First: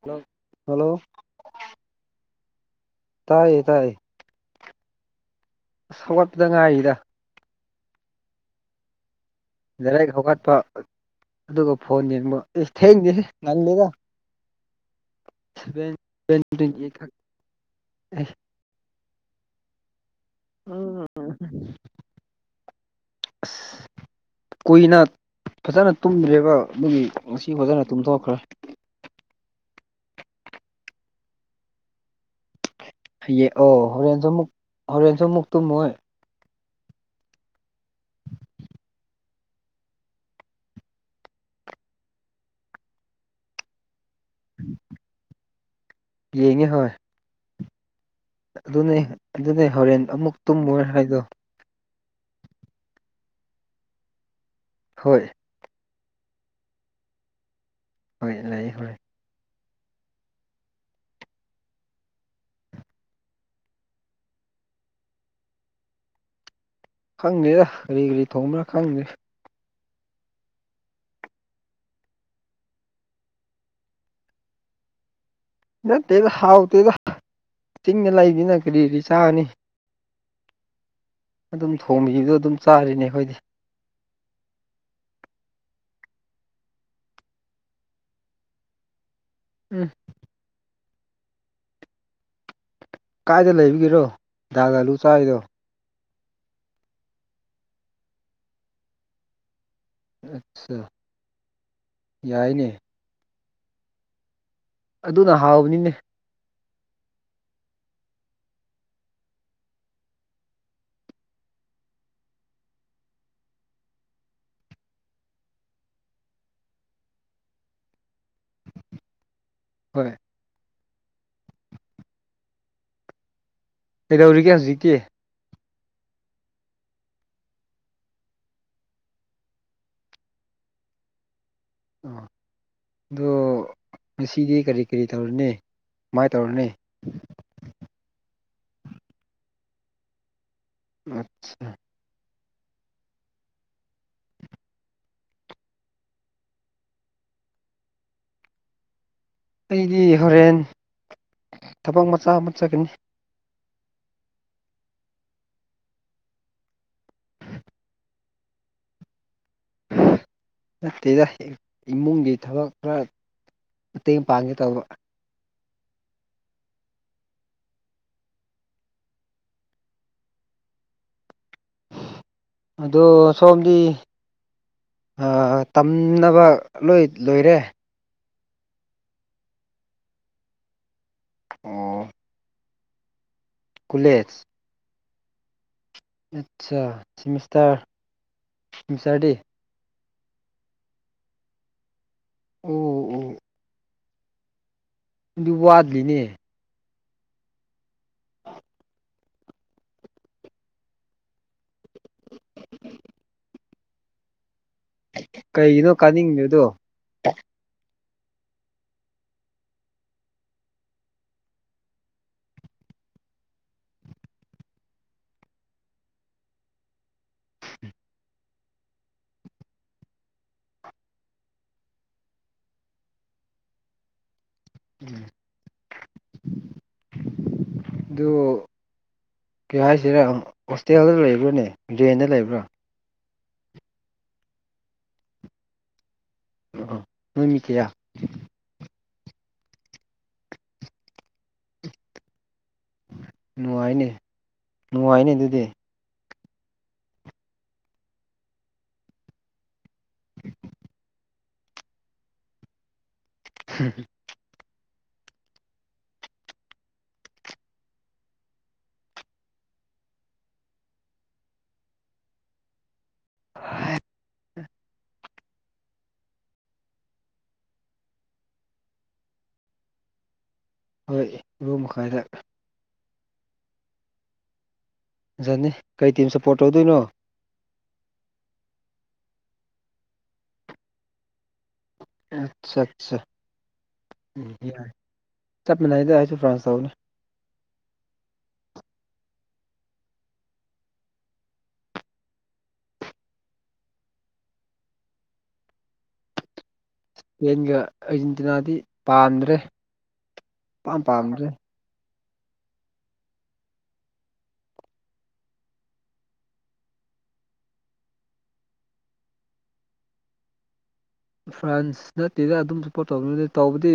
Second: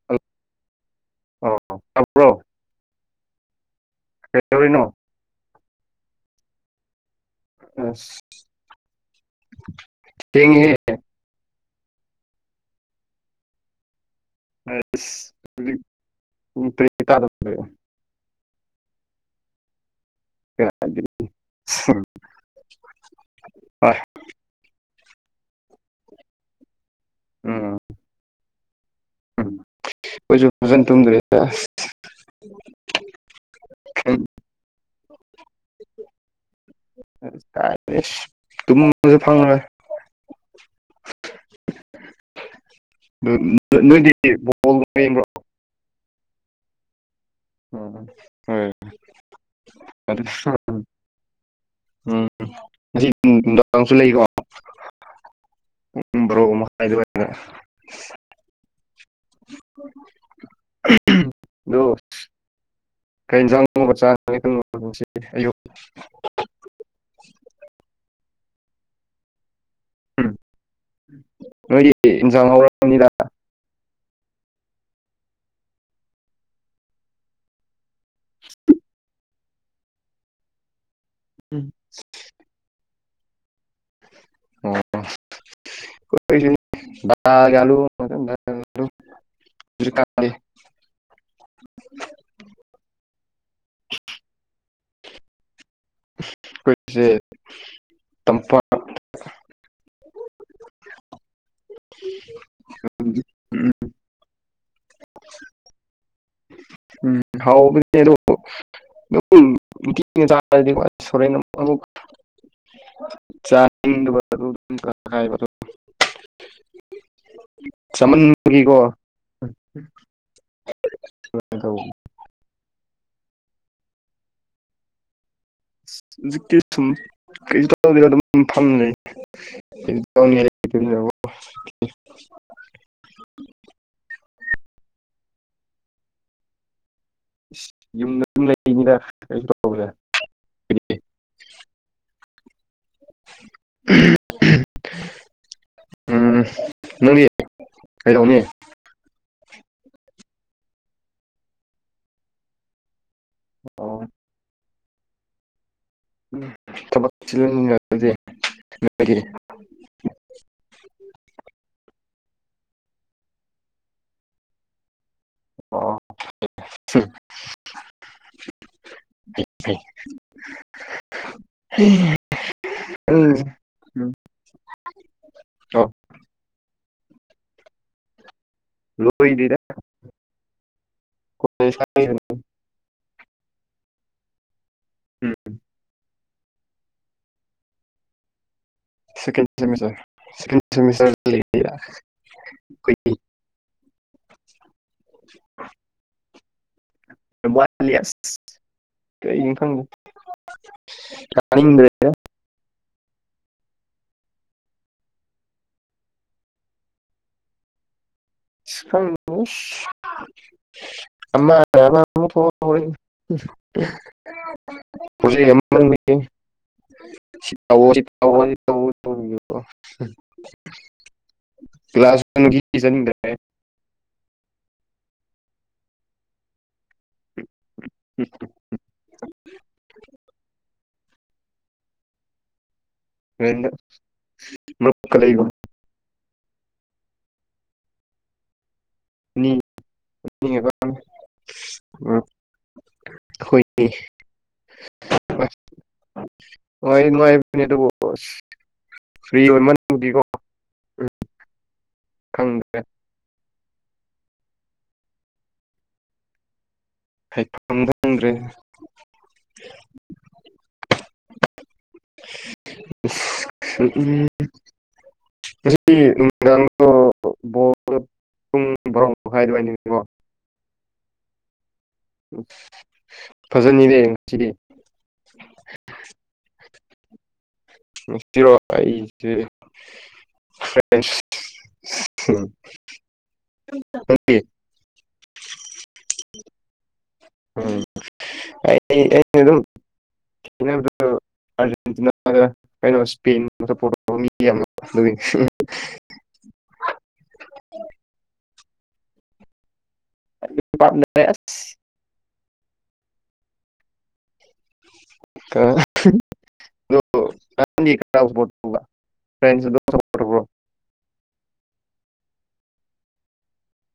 hello hello ꯑ ꯇꯥꯕꯔꯣ ꯇꯥꯏꯌꯦ ꯇꯥꯏꯌꯦ ꯀꯩꯗꯧꯔꯤꯅꯣ ꯑꯁ ꯍꯧꯒꯠꯄꯗ ꯉꯥꯏꯔꯤꯗ ꯑꯁ ꯗꯥꯏꯔꯦꯛ ꯍꯧꯒꯠꯄ ꯊꯦꯡꯉꯦꯍꯦ ꯑꯗꯨꯒ ꯐꯣꯟ ꯌꯦꯡꯕ ꯏꯁ ꯊꯦꯡꯗꯦꯍꯦ ꯉꯜꯂꯤꯗ ꯑꯁ ꯍꯖꯤꯛ ꯁꯚꯦꯟ ꯎ ꯇꯔꯦꯠ ꯇꯥ [unintelligible] ꯑ ꯎꯝ [unintelligible] ꯑꯁ ꯀꯨꯏꯅ ꯐꯖꯅ ꯇꯨꯝꯗ꯭ꯔꯦꯕ ꯗꯨꯒꯤ ꯉꯁꯤ ꯐꯖꯅ ꯇꯨꯝꯊꯣꯛꯈ꯭ꯔꯦ ꯎꯝ ꯈꯣꯏꯁꯨ ꯐꯖꯟ ꯇꯨꯝꯗ꯭ꯔꯦ ꯑꯁ ꯍꯌꯦꯛ ꯑꯣ ꯍꯣꯔꯦꯟꯁꯨ ꯃꯨꯛ ꯍꯣꯔꯦꯟꯁꯨ ꯃꯨꯛ ꯇꯨꯝꯃꯣꯏ ꯑꯁ ꯀꯥꯏꯗꯩ ꯇꯨꯃꯁꯨ ꯐꯪꯉꯔꯣꯏ ꯅꯨ [unintelligible] ꯅꯣꯏꯗꯤ ꯕꯣꯜ ꯌꯦꯡꯕ꯭ꯔꯣ ꯌꯦꯡꯉꯦ ꯍꯣꯏ ꯑꯣ ꯑꯗꯨꯅꯦ ꯑꯗꯨꯅꯦ ꯍꯣꯔꯦꯟ ꯑꯃꯨꯛ ꯇꯨꯝꯃꯣꯏ ꯍꯥꯏꯗꯣ ꯎꯝ ꯉꯁꯤ ꯅꯨꯡꯗꯥꯡꯁꯨ ꯂꯩꯀꯣ ꯍꯣꯏ ꯎ꯭ꯔꯣ [unintelligible] ꯍꯥꯏꯗꯤꯦ [unintelligible] ꯍꯣꯏ ꯂꯩ ꯍꯣꯏ ꯑꯗꯣ ꯀꯩ ꯌꯦꯟꯁꯥꯡ ꯅꯨꯡꯕ ꯆꯥ [unintelligible] ꯈꯪꯗꯦꯗ ꯀꯔꯤ ꯀꯔꯤ ꯊꯣꯡꯕ꯭ꯔꯥ ꯈꯪꯗꯦ ꯎꯝ ꯅꯣꯏꯗꯤ ꯏꯟꯁꯥꯡ ꯍꯥꯎꯔꯝꯅꯤꯗ ꯅꯠꯇꯦꯗ ꯍꯥꯎꯇꯦꯗ ꯆꯤꯡꯗ ꯂꯩꯕꯅꯤꯅꯥ ꯀꯔꯤꯗꯤ ꯆꯥꯅꯤ ꯑꯗꯨꯝ ꯊꯣꯡꯕꯤꯕꯗꯣ ꯑꯗꯨꯝ ꯆꯥꯔꯤꯅꯦ ꯑꯩꯈꯣꯏꯗꯤ ꯑꯣ ꯀꯣꯏ ꯎꯝ [unintelligible] ꯀꯥꯏꯗ ꯂꯩꯕꯒꯤꯔꯣ ꯗꯥꯒ ꯑꯥꯂꯨ ꯆꯥꯔꯤꯗꯣ ꯑꯩꯈꯣꯏꯁꯦ ꯇꯝꯄꯥꯛ ꯑꯠꯆꯥ ꯌꯥꯏꯅꯦ ꯑꯗꯨꯅ ꯍꯥꯎꯕꯅꯤꯅꯦ ꯍꯥꯎꯕꯅꯦ ꯑꯗꯨ ꯎꯝ [inaudible] ꯗꯤ ꯁꯣꯔꯅ [unintelligible] ꯆꯥꯏ [unintelligible] ꯆꯥꯃꯟꯕꯒꯤꯀꯣ ꯍꯣꯏ ꯊ ꯀ [unintelligible] ꯀꯩꯗꯧꯔꯤꯒꯦ ꯍꯧꯖꯤꯛꯇꯤ ꯍꯧꯖꯤꯛꯇꯤ ꯑꯗꯨꯝ ꯀꯩꯝ ꯇꯧꯗꯦ ꯐꯝ ꯂꯩ ꯕꯣ [inaudible] ꯑ ꯑꯗꯨ ꯉꯁꯤꯗꯤ ꯀꯔꯤ ꯀꯔꯤ ꯇꯧꯔꯅꯤ ꯁꯃꯥꯏꯅ ꯇꯧꯔꯅꯤ ꯏꯁ ꯌꯨꯝꯗ ꯑꯗꯨꯝ ꯂꯩꯅꯤꯗ ꯀꯁꯨ ꯇꯧꯗꯦ ꯑꯩꯗꯤ ꯑꯆꯥ ꯎꯝ ꯅꯪꯗꯤ ꯀꯩꯗꯧꯅꯤ ꯑꯩꯗꯤ ꯍꯣꯔꯦꯟ ꯊꯕꯛ ꯃꯆꯥ ꯑꯃ ꯆꯠꯒꯅꯤ ꯑꯣ ꯎ ꯊꯕꯛ ꯆꯤꯜꯍꯟ [inaudible] ꯅꯠꯇꯦꯗ ꯏꯃꯨꯡꯒꯤ ꯊꯕꯛ ꯈꯔ ꯃꯇꯦꯡ ꯄꯥꯡꯉ‌ꯦ ꯇꯧꯕ ꯑꯣ [inaudible] [inaudible] ꯑꯗꯣ ꯁꯣꯝꯗꯤ ꯎꯝ ꯑꯥ ꯑꯣ ꯇꯝꯅꯕ ꯂꯣꯏ ꯂꯣꯏꯔꯦ ꯂꯣꯏꯗꯤꯗ ꯀ [unintelligible] ꯀꯨꯂꯦꯖ ꯎꯝ ꯑꯠꯆꯥ ꯁꯤꯃꯤꯁꯇꯔ ꯁꯤꯃꯤꯁꯇꯔꯗꯤ ꯁꯦꯀꯦꯟ ꯑꯩꯈꯣꯏꯒꯤ ꯑꯣ ꯑꯣ [unintelligible] ꯑꯗꯨ ꯋꯥꯗꯦꯅꯦ ꯌꯥꯝ ꯋꯥꯠꯂꯤ ꯑꯥꯁ ꯀꯔꯤꯅꯣ ꯈꯪꯗꯦ ꯇꯥꯅꯤꯡꯗꯔ꯭ꯦꯗ ꯀꯩꯒꯤꯅꯣ ꯀꯥꯅꯤꯡꯗ‌ꯦꯗꯣ [inaudible] [inaudible] [inaudible] ꯁꯤ ꯇꯧꯋ‌ꯣ [unintelligible] ꯁꯤ ꯇꯧꯋ‌ꯣ [inaudible] ꯀ꯭ꯂꯥꯁ ꯋꯥꯟꯒꯤ [inaudible] ꯎꯝ ꯗꯨ ꯀꯩ ꯍꯥꯏꯁꯤꯔ ꯍꯣꯁꯇꯦꯜꯗ ꯂꯩꯕ꯭ꯔꯥꯅꯦ ꯔꯦꯟꯗ ꯂꯩꯕ꯭ꯔꯥ ꯔ‌ꯦꯟꯗ [inaudible] ꯑꯣ ꯅꯣꯏ ꯃꯤ ꯀꯌꯥ [inaudible] ꯑꯩꯈꯣꯏꯒꯤ ꯅꯨꯡꯉꯥꯏꯅꯤ ꯅꯨꯡꯉꯥꯏꯅꯤ ꯑꯗꯨꯗꯤ ꯅꯨꯡꯉꯥꯏ ꯅꯨꯡꯉꯥꯏꯕꯅꯤ ꯑꯗꯨꯕꯨ ꯐꯔꯤ ꯑꯣꯏꯃꯟ [inaudible] ꯗꯤꯀꯣ ꯎꯝ ꯈꯪꯗ꯭ꯔꯦ [inaudible] [unintelligible] ꯍꯥꯏꯐꯝ ꯈꯪꯗ꯭ꯔꯦ ꯑꯁ [inaudible] ꯉꯁꯤ ꯅꯨꯃꯤꯗꯥꯡꯗꯣ ꯕ‌ꯣꯜ ꯄꯨꯡ ꯕꯔ‌ꯣꯃꯈꯥꯏ ꯗꯨꯋꯥꯏꯅꯤꯀꯣ ꯍꯣꯏ ꯕꯔ‌ꯣ ꯃꯈꯥꯏꯗ [unintelligible] ꯐꯖꯅꯤꯅꯦ ꯉꯁꯤꯗꯤ ꯐꯖꯅꯤ ꯀꯩ ꯇꯤꯝ ꯁꯞꯄꯣꯔꯠ ꯇꯧꯗꯣꯏꯅꯣ [inaudible] ꯔꯣ [inaudible] ꯑꯩꯁ‌ꯦ ꯐ꯭ꯔ‌ꯦꯁ ꯑꯠꯆꯥ ꯑꯠꯆꯥ [inaudible] ꯎꯝ ꯌꯥꯏ ꯆꯞ ꯃꯥꯟꯅꯩꯗ ꯑꯩꯁꯨ ꯐ꯭ꯔꯥꯟꯁ ꯇꯧꯅꯤ ꯎꯝ ꯑꯩ ꯑꯩꯗꯤ ꯑꯗꯨꯝ [inaudible] ꯑꯥꯔꯖꯦꯟꯇꯤꯅꯥꯗ ꯀꯩꯅꯣ [inaudible] ꯏꯁꯄꯦꯟ ꯄ‌ꯣꯔꯇꯨꯒ‌ꯣꯜ ꯃꯤ ꯌꯥꯝ [inaudible] ꯆꯦꯟꯒ ꯑꯔꯖꯦꯟꯇꯤꯅꯥꯗꯤ ꯄꯥꯝꯗ꯭ꯔꯦ ꯏꯄꯥꯝ ꯄꯥꯝꯗ꯭ꯔꯦ [inaudible] [inaudible] ꯐ꯭ꯔꯦꯟꯁ ꯁꯨ [inaudible] ꯐ꯭ꯔꯥꯟꯁ ꯅꯠꯇꯦꯗ ꯑꯗꯨꯝ ꯁꯞꯄꯣꯔꯠ ꯇꯧꯅ [inaudible] ꯇꯧꯕꯗꯤ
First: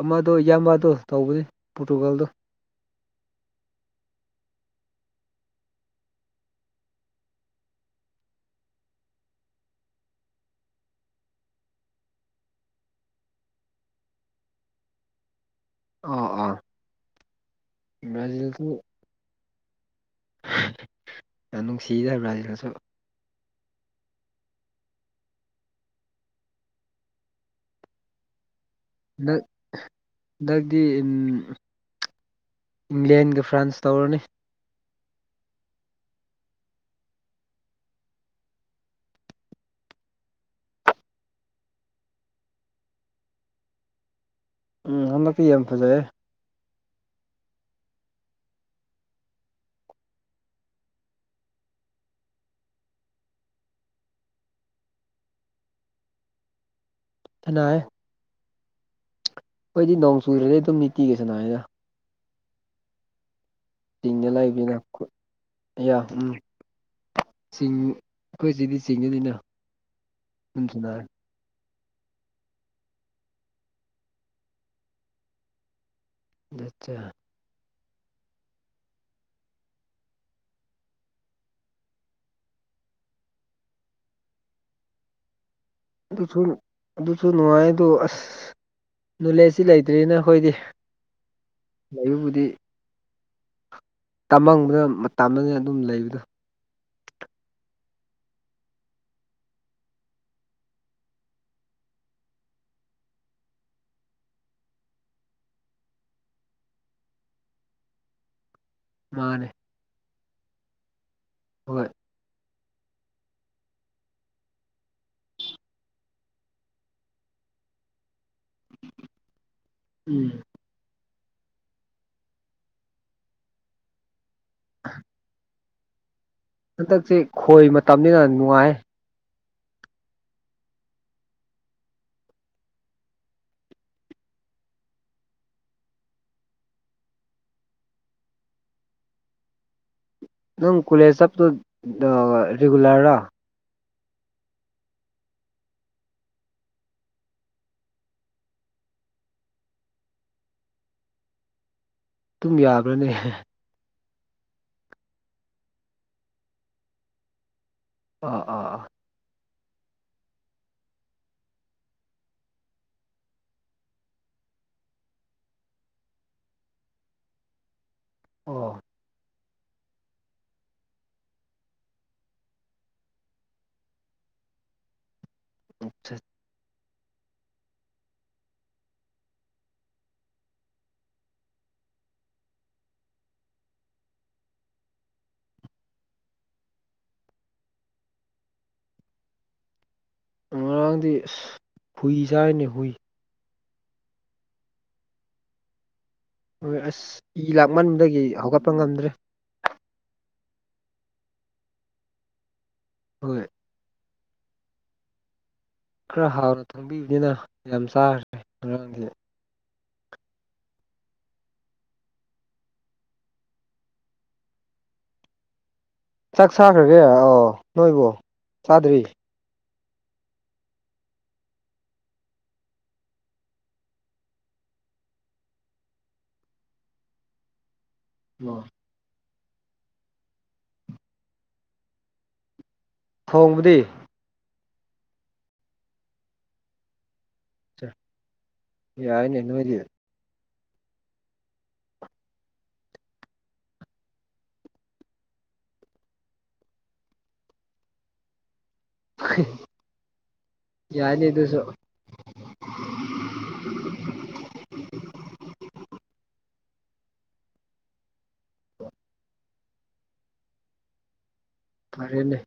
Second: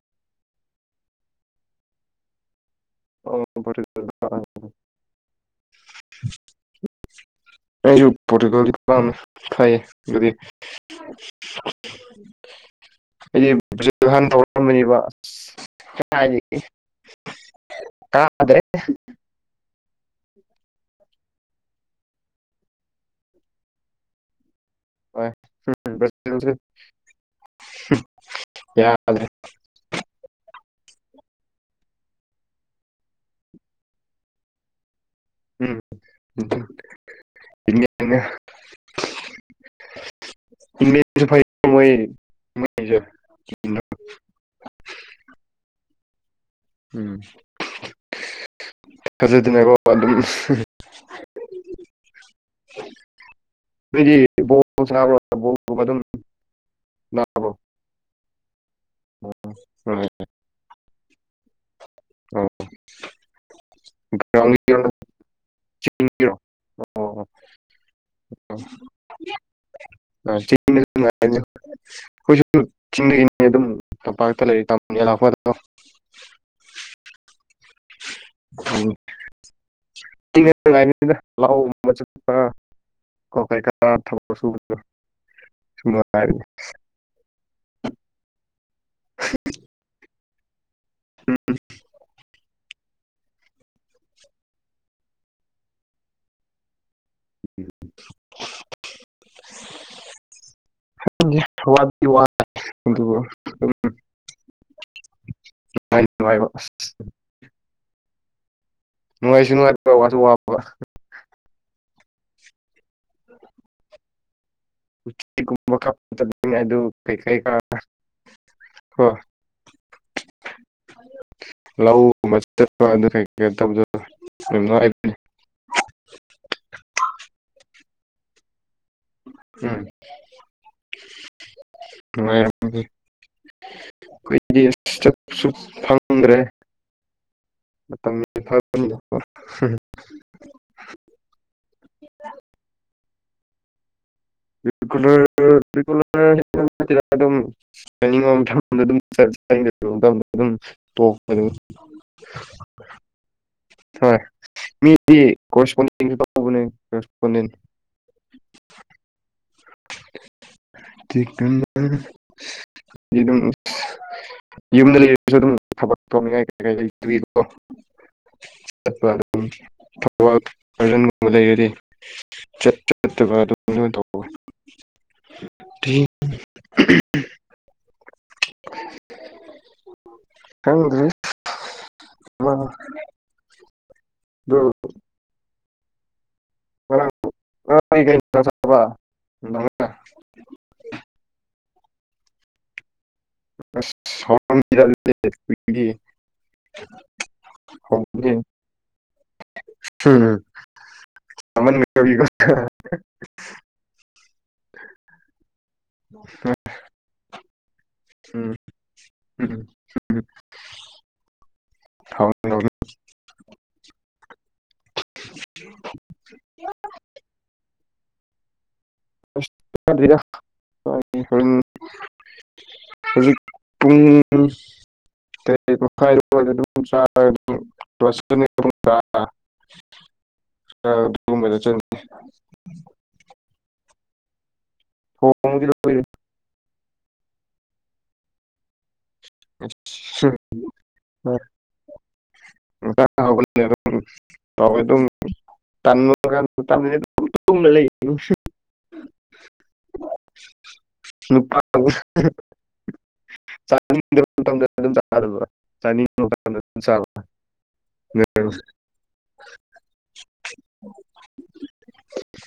ꯑꯃꯗꯣ ꯌꯥꯃꯥꯕꯗꯣ ꯇꯧꯕꯩ ꯄꯣꯔꯇꯨꯒꯥꯜꯗꯣ ꯑꯣ ꯄ‌ꯣꯔꯇꯨꯒꯥꯜ ꯑꯩꯁꯨ ꯄꯣꯔꯇꯨꯒꯥꯜ ꯄꯥꯝ [inaudible] ꯐꯩꯌ‌ꯦ ꯑꯗꯨꯗꯤ ꯑꯥ ꯑꯥ [unintelligible] ꯕ꯭ꯔꯥꯖꯤꯜꯁꯨ [unintelligible] ꯌꯥꯝ ꯅꯨꯡꯁꯤꯗ ꯕ꯭ꯔꯥꯖꯤꯜꯁꯨ [unintelligible] ꯗꯛꯗ ꯎꯝ ꯏꯪꯂꯦꯟꯒ ꯐ꯭ꯔꯥꯟꯁ ꯇꯧꯔꯅꯤ ꯎꯝ [inaudible] ꯏꯪꯂ‌ꯦꯟꯁꯨ ꯐꯩ [inaudible] ꯃꯣꯏ [inaudible] [inaudible] ꯎꯝ ꯍꯟꯗꯛꯇꯤ ꯌꯥꯝ ꯐꯖꯩꯌꯦ ꯎꯝ [inaudible] [unintelligible] ꯁꯥꯟꯅꯩꯌꯦ ꯑꯩꯈꯣꯏꯗꯤ ꯅꯣꯡ ꯆꯨꯗ꯭ꯔꯗꯤ ꯑꯗꯨꯝ ꯅꯤꯇꯤꯒꯤ ꯁꯥꯟꯅꯩꯗ ꯑꯥꯎ ꯆꯤꯡꯗ ꯂꯥꯛꯕꯅꯤꯅ ꯎꯝ [unintelligible] ꯑꯩꯈꯣꯏꯁꯤꯗꯤ ꯆꯤꯡꯉꯅꯤꯅ [unintelligible] ꯑꯩꯈꯣꯏꯁꯨ ꯆꯤꯡꯗꯒꯤꯅꯤ ꯑꯗꯨꯝ ꯇꯝꯄꯥꯛꯇ ꯂꯩꯔꯤ [unintelligible] [unintelligible] ꯎꯝ [unintelligible] ꯑꯗꯨꯁꯨ [unintelligible] ꯑꯗꯨꯁꯨ ꯅꯨꯡꯉꯥꯏ ꯑꯗꯨ ꯑꯁ ꯅꯣꯂꯦꯖꯁꯤ ꯂꯩꯇ꯭ꯔꯤꯅ ꯑꯩꯈꯣꯏꯗꯤ ꯂꯩꯕꯕꯨꯗꯤ ꯇꯝꯃꯕꯗ [unintelligible] ꯑꯗꯨꯝ ꯂꯩꯕꯗꯣ [inaudible] [unintelligible] ꯅꯨꯡꯉꯥꯢꯗꯤ ꯅꯨꯡꯉꯥꯢꯕ ꯃꯥꯅꯦ ꯅꯨꯡꯉꯥꯏꯁꯨ ꯅꯨꯡꯉꯥꯏꯕ ꯋꯥꯁꯨ ꯋꯥꯕ ꯍꯣꯏ [unintelligible] [unintelligible] ꯎꯝ [inaudible] ꯂꯧꯒꯨꯝꯕ ꯆꯠꯄ [unintelligible] ꯍꯟꯗꯛꯁꯦ ꯈꯣꯏ ꯃꯇꯝꯅꯤꯅ ꯅꯨꯡꯉꯥꯏ ꯎꯝ [unintelligible] ꯑꯩꯈꯒꯤ ꯆꯠꯁꯨ ꯐꯪꯗ꯭ꯔꯦ ꯃꯇꯝꯁ [unintelligible] ꯅꯪ ꯀꯣꯂꯦꯖ ꯆꯞꯄꯗꯣ ꯔꯤꯒꯨꯂꯔꯔꯥ [unintelligible] [unintelligible] [inaudible] ꯇꯨꯝ ꯌꯥꯕ꯭ꯔꯥꯅꯦ ꯍꯣꯏ ꯃꯤꯗꯤ ꯀꯣꯔꯦꯁꯄꯣꯟꯗꯤꯡꯁꯨ ꯇꯧꯕꯅꯦ ꯀꯣꯔꯦꯁꯄꯣꯟꯗꯦꯗ ꯑꯥ ꯑꯥ ꯑꯥ ꯆꯤꯟ [unintelligible] ꯌꯨꯝꯗ ꯂꯩꯔꯁꯨ ꯑꯗꯨꯝ ꯊꯕꯛ ꯇꯧꯅꯤꯡꯉꯥꯏ ꯀꯩ ꯀꯩꯣ ꯑꯣ ꯆꯠꯄ ꯎ ꯊꯧꯕꯥꯜ ꯒꯥꯔꯗꯟꯒꯨꯝꯕ ꯂꯩꯔꯗꯤ ꯆꯠ ꯆꯠꯇꯕ ꯑꯗꯨꯝꯣꯟ ꯇꯧꯕ ꯑꯠꯆꯥ [inaudible] ꯍꯔꯤ ꯋꯥ ꯍ ꯒ ꯁꯕ ꯑꯥ ꯉꯔꯥꯡꯗꯤ ꯑꯁ ꯍꯨꯏ ꯆꯥꯔꯤꯅꯤ ꯍꯨꯏ [unintelligible] ꯍꯣꯏ ꯑꯁ ꯏ ꯂꯥꯛꯃꯟꯕꯗꯒꯤ ꯍꯧꯒꯠꯄ ꯉꯝꯗ꯭ꯔꯦ ꯎꯝ [unintelligible] ꯍꯣꯏ [inaudible] ꯈꯔ ꯍꯥꯎꯅ ꯈꯣꯡꯕꯤꯕꯅꯤꯅ ꯌꯥꯝ ꯆꯥꯈ꯭ꯔꯦ ꯉꯔꯥꯡꯗꯤ ꯎꯝ [unintelligible] [inaudible] ꯆꯥꯛ ꯆꯈ꯭ꯔꯒꯦ ꯑꯣ ꯅꯣꯏꯕꯨ ꯆꯥꯗ꯭ꯔꯤ [unintelligible] ꯍꯧꯖꯤꯛ ꯄꯨꯡ ꯆ ꯑꯣ [unintelligible] ꯆ [unintelligible] ꯊꯣꯡꯕꯗꯤ ꯍ [unintelligible] ꯑꯆꯥ [inaudible] ꯑꯗꯨꯝ ꯇ ꯂꯩ ꯌꯥꯏꯅꯦ ꯅꯨꯄꯥ ꯑꯗꯨꯁꯨ ꯃꯇꯝ ꯑꯗꯨꯝ ꯆ ꯆꯥꯅꯤ ꯃꯇꯝ ꯐꯔꯦꯅꯦ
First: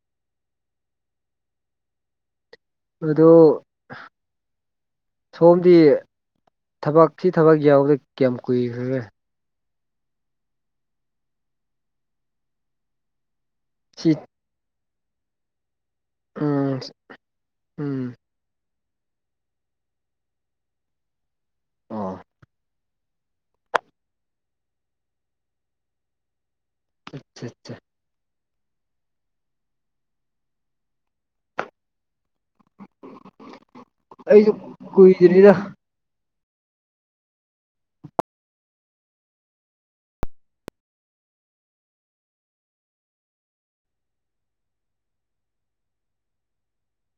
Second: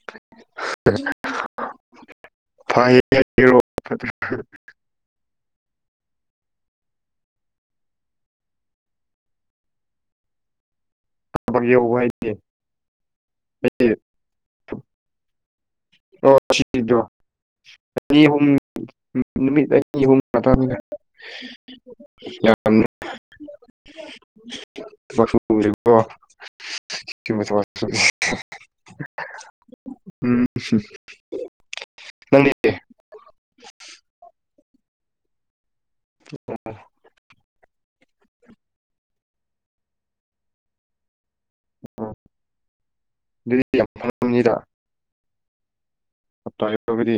[inaudible] ꯑꯗꯨ ꯐ [unintelligible] ꯁꯣꯝꯗꯤ ꯊꯕꯛ ꯊꯤ ꯊꯕꯛ ꯌꯥꯎꯕꯗ ꯀꯌꯥꯝ ꯀꯨꯏꯈ꯭ꯔꯦ ꯌꯦꯕꯦ ꯎꯝ ꯎ [unintelligible] ꯑꯣ ꯎꯝ ꯎꯝ [unintelligible] ꯅꯨꯃꯤꯠꯍ ꯌꯥꯝ ꯣ [unintelligible] ꯑꯣ ꯀꯃ ꯑꯠꯆꯥ ꯑꯠꯆꯥ ꯎꯝ ꯎ ꯅꯅꯤꯦ ꯑꯩꯁꯨ ꯀꯨꯏꯗꯅꯤꯗ ꯑ ꯎ ꯑꯗꯨꯗꯤ ꯌꯥꯝꯅꯤꯗ ꯑ ꯇꯥꯏ ꯐꯗꯤ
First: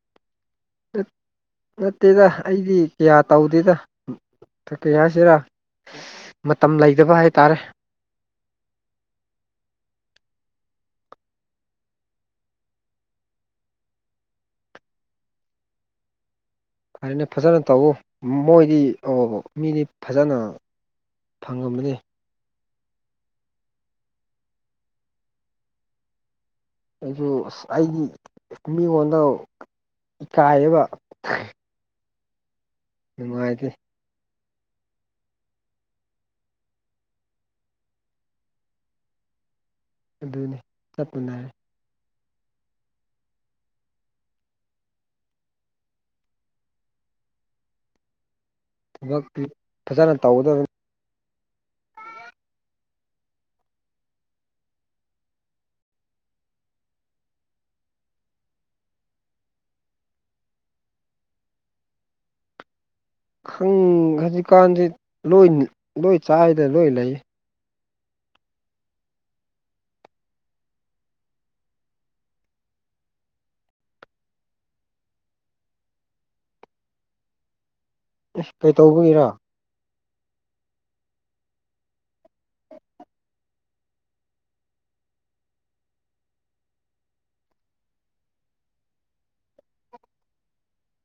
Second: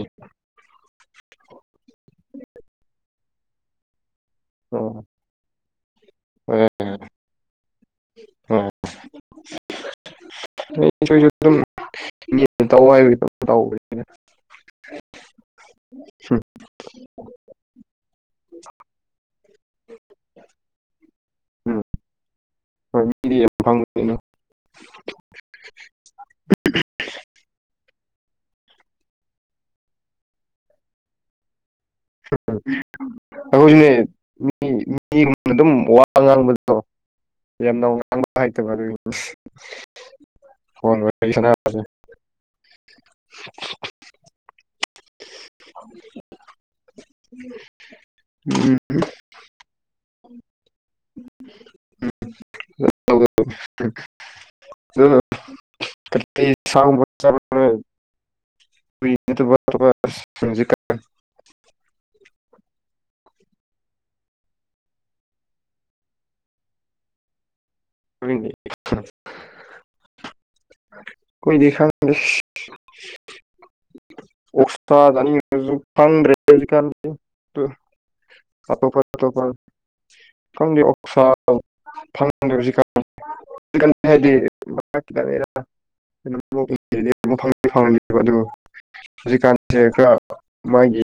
ꯅꯠꯇꯦꯗ ꯑꯩꯗꯤ ꯀꯌꯥ ꯇꯧꯗꯦꯗ ꯀꯀ ꯑꯣ ꯍꯥꯏꯁꯤꯔ ꯃꯇꯝ ꯂꯩꯇꯕ ꯍꯥꯏꯇꯥꯔꯦ ꯑꯣ ꯣꯏꯁꯨ ꯑꯗꯨꯝ ꯇ ꯍꯥꯏ ꯇ ꯎꯝ [inaudible] ꯑ [inaudible] ꯐꯖꯅ ꯇꯧꯎ ꯃꯣꯏꯗꯤ ꯃꯤꯗꯤ ꯐꯖꯅ ꯎꯝ ꯐꯪꯉꯕꯅꯤ ꯍꯣꯏ ꯃꯤꯗꯤ ꯌꯥꯝ ꯐꯥꯡꯉꯗꯩꯅꯣ [inaudible] ꯑꯩꯁꯨ ꯑꯁ ꯑꯩꯒꯤ ꯃꯤꯉꯣꯟꯗ ꯏꯀꯥꯏꯌꯦꯕ ꯅꯨꯡꯉꯥꯏꯇꯦ ꯑꯩꯈꯣꯢꯁꯦ ꯃꯤ ꯃꯤ ꯑꯗꯨꯝ ꯋꯥ ꯉꯥꯡꯕꯗꯣ ꯌꯥꯝꯅ ꯉꯥꯡꯕ ꯍꯥꯏꯇꯕ ꯑꯗꯨꯒꯤꯅꯦ ꯑꯗꯨꯅꯤ ꯆꯠꯄꯅꯔꯦ ꯐꯣꯟꯣꯟꯁꯅꯦ ꯎꯝ ꯊꯕꯛꯇꯤ ꯐꯖꯅ ꯇꯧꯒꯗꯕꯅꯤ [unintelligible] ꯆꯂꯣ ꯀ ꯁ ꯆꯦ [inaudible] ꯁꯤꯡꯁꯤ ꯈꯪ ꯍꯧꯖꯤꯛꯀꯥꯟꯁꯤ ꯂꯣꯏ ꯂꯣꯏ ꯆꯥꯏꯗꯅ ꯂꯣꯏ ꯂꯩ ꯎ [inaudible] ꯑꯩꯈꯣꯏꯗꯤ ꯈꯪꯗꯦ ꯑꯣꯁꯅꯤ ꯐ ꯔꯦ ꯀ [inaudible] ꯀꯩ ꯇꯧꯕꯒꯤꯔ ꯑꯇꯣꯄꯇꯣꯄ [inaudible] ꯥꯐꯪꯗꯤ ꯑꯣꯛꯁꯥ ꯐꯪꯗꯕꯁꯤ [inaudible] ꯐꯕ ꯑꯗꯨ [inaudible] ꯍꯧꯖꯤꯛꯀꯥꯟꯁꯦ ꯈꯔ ꯃꯥꯒꯤ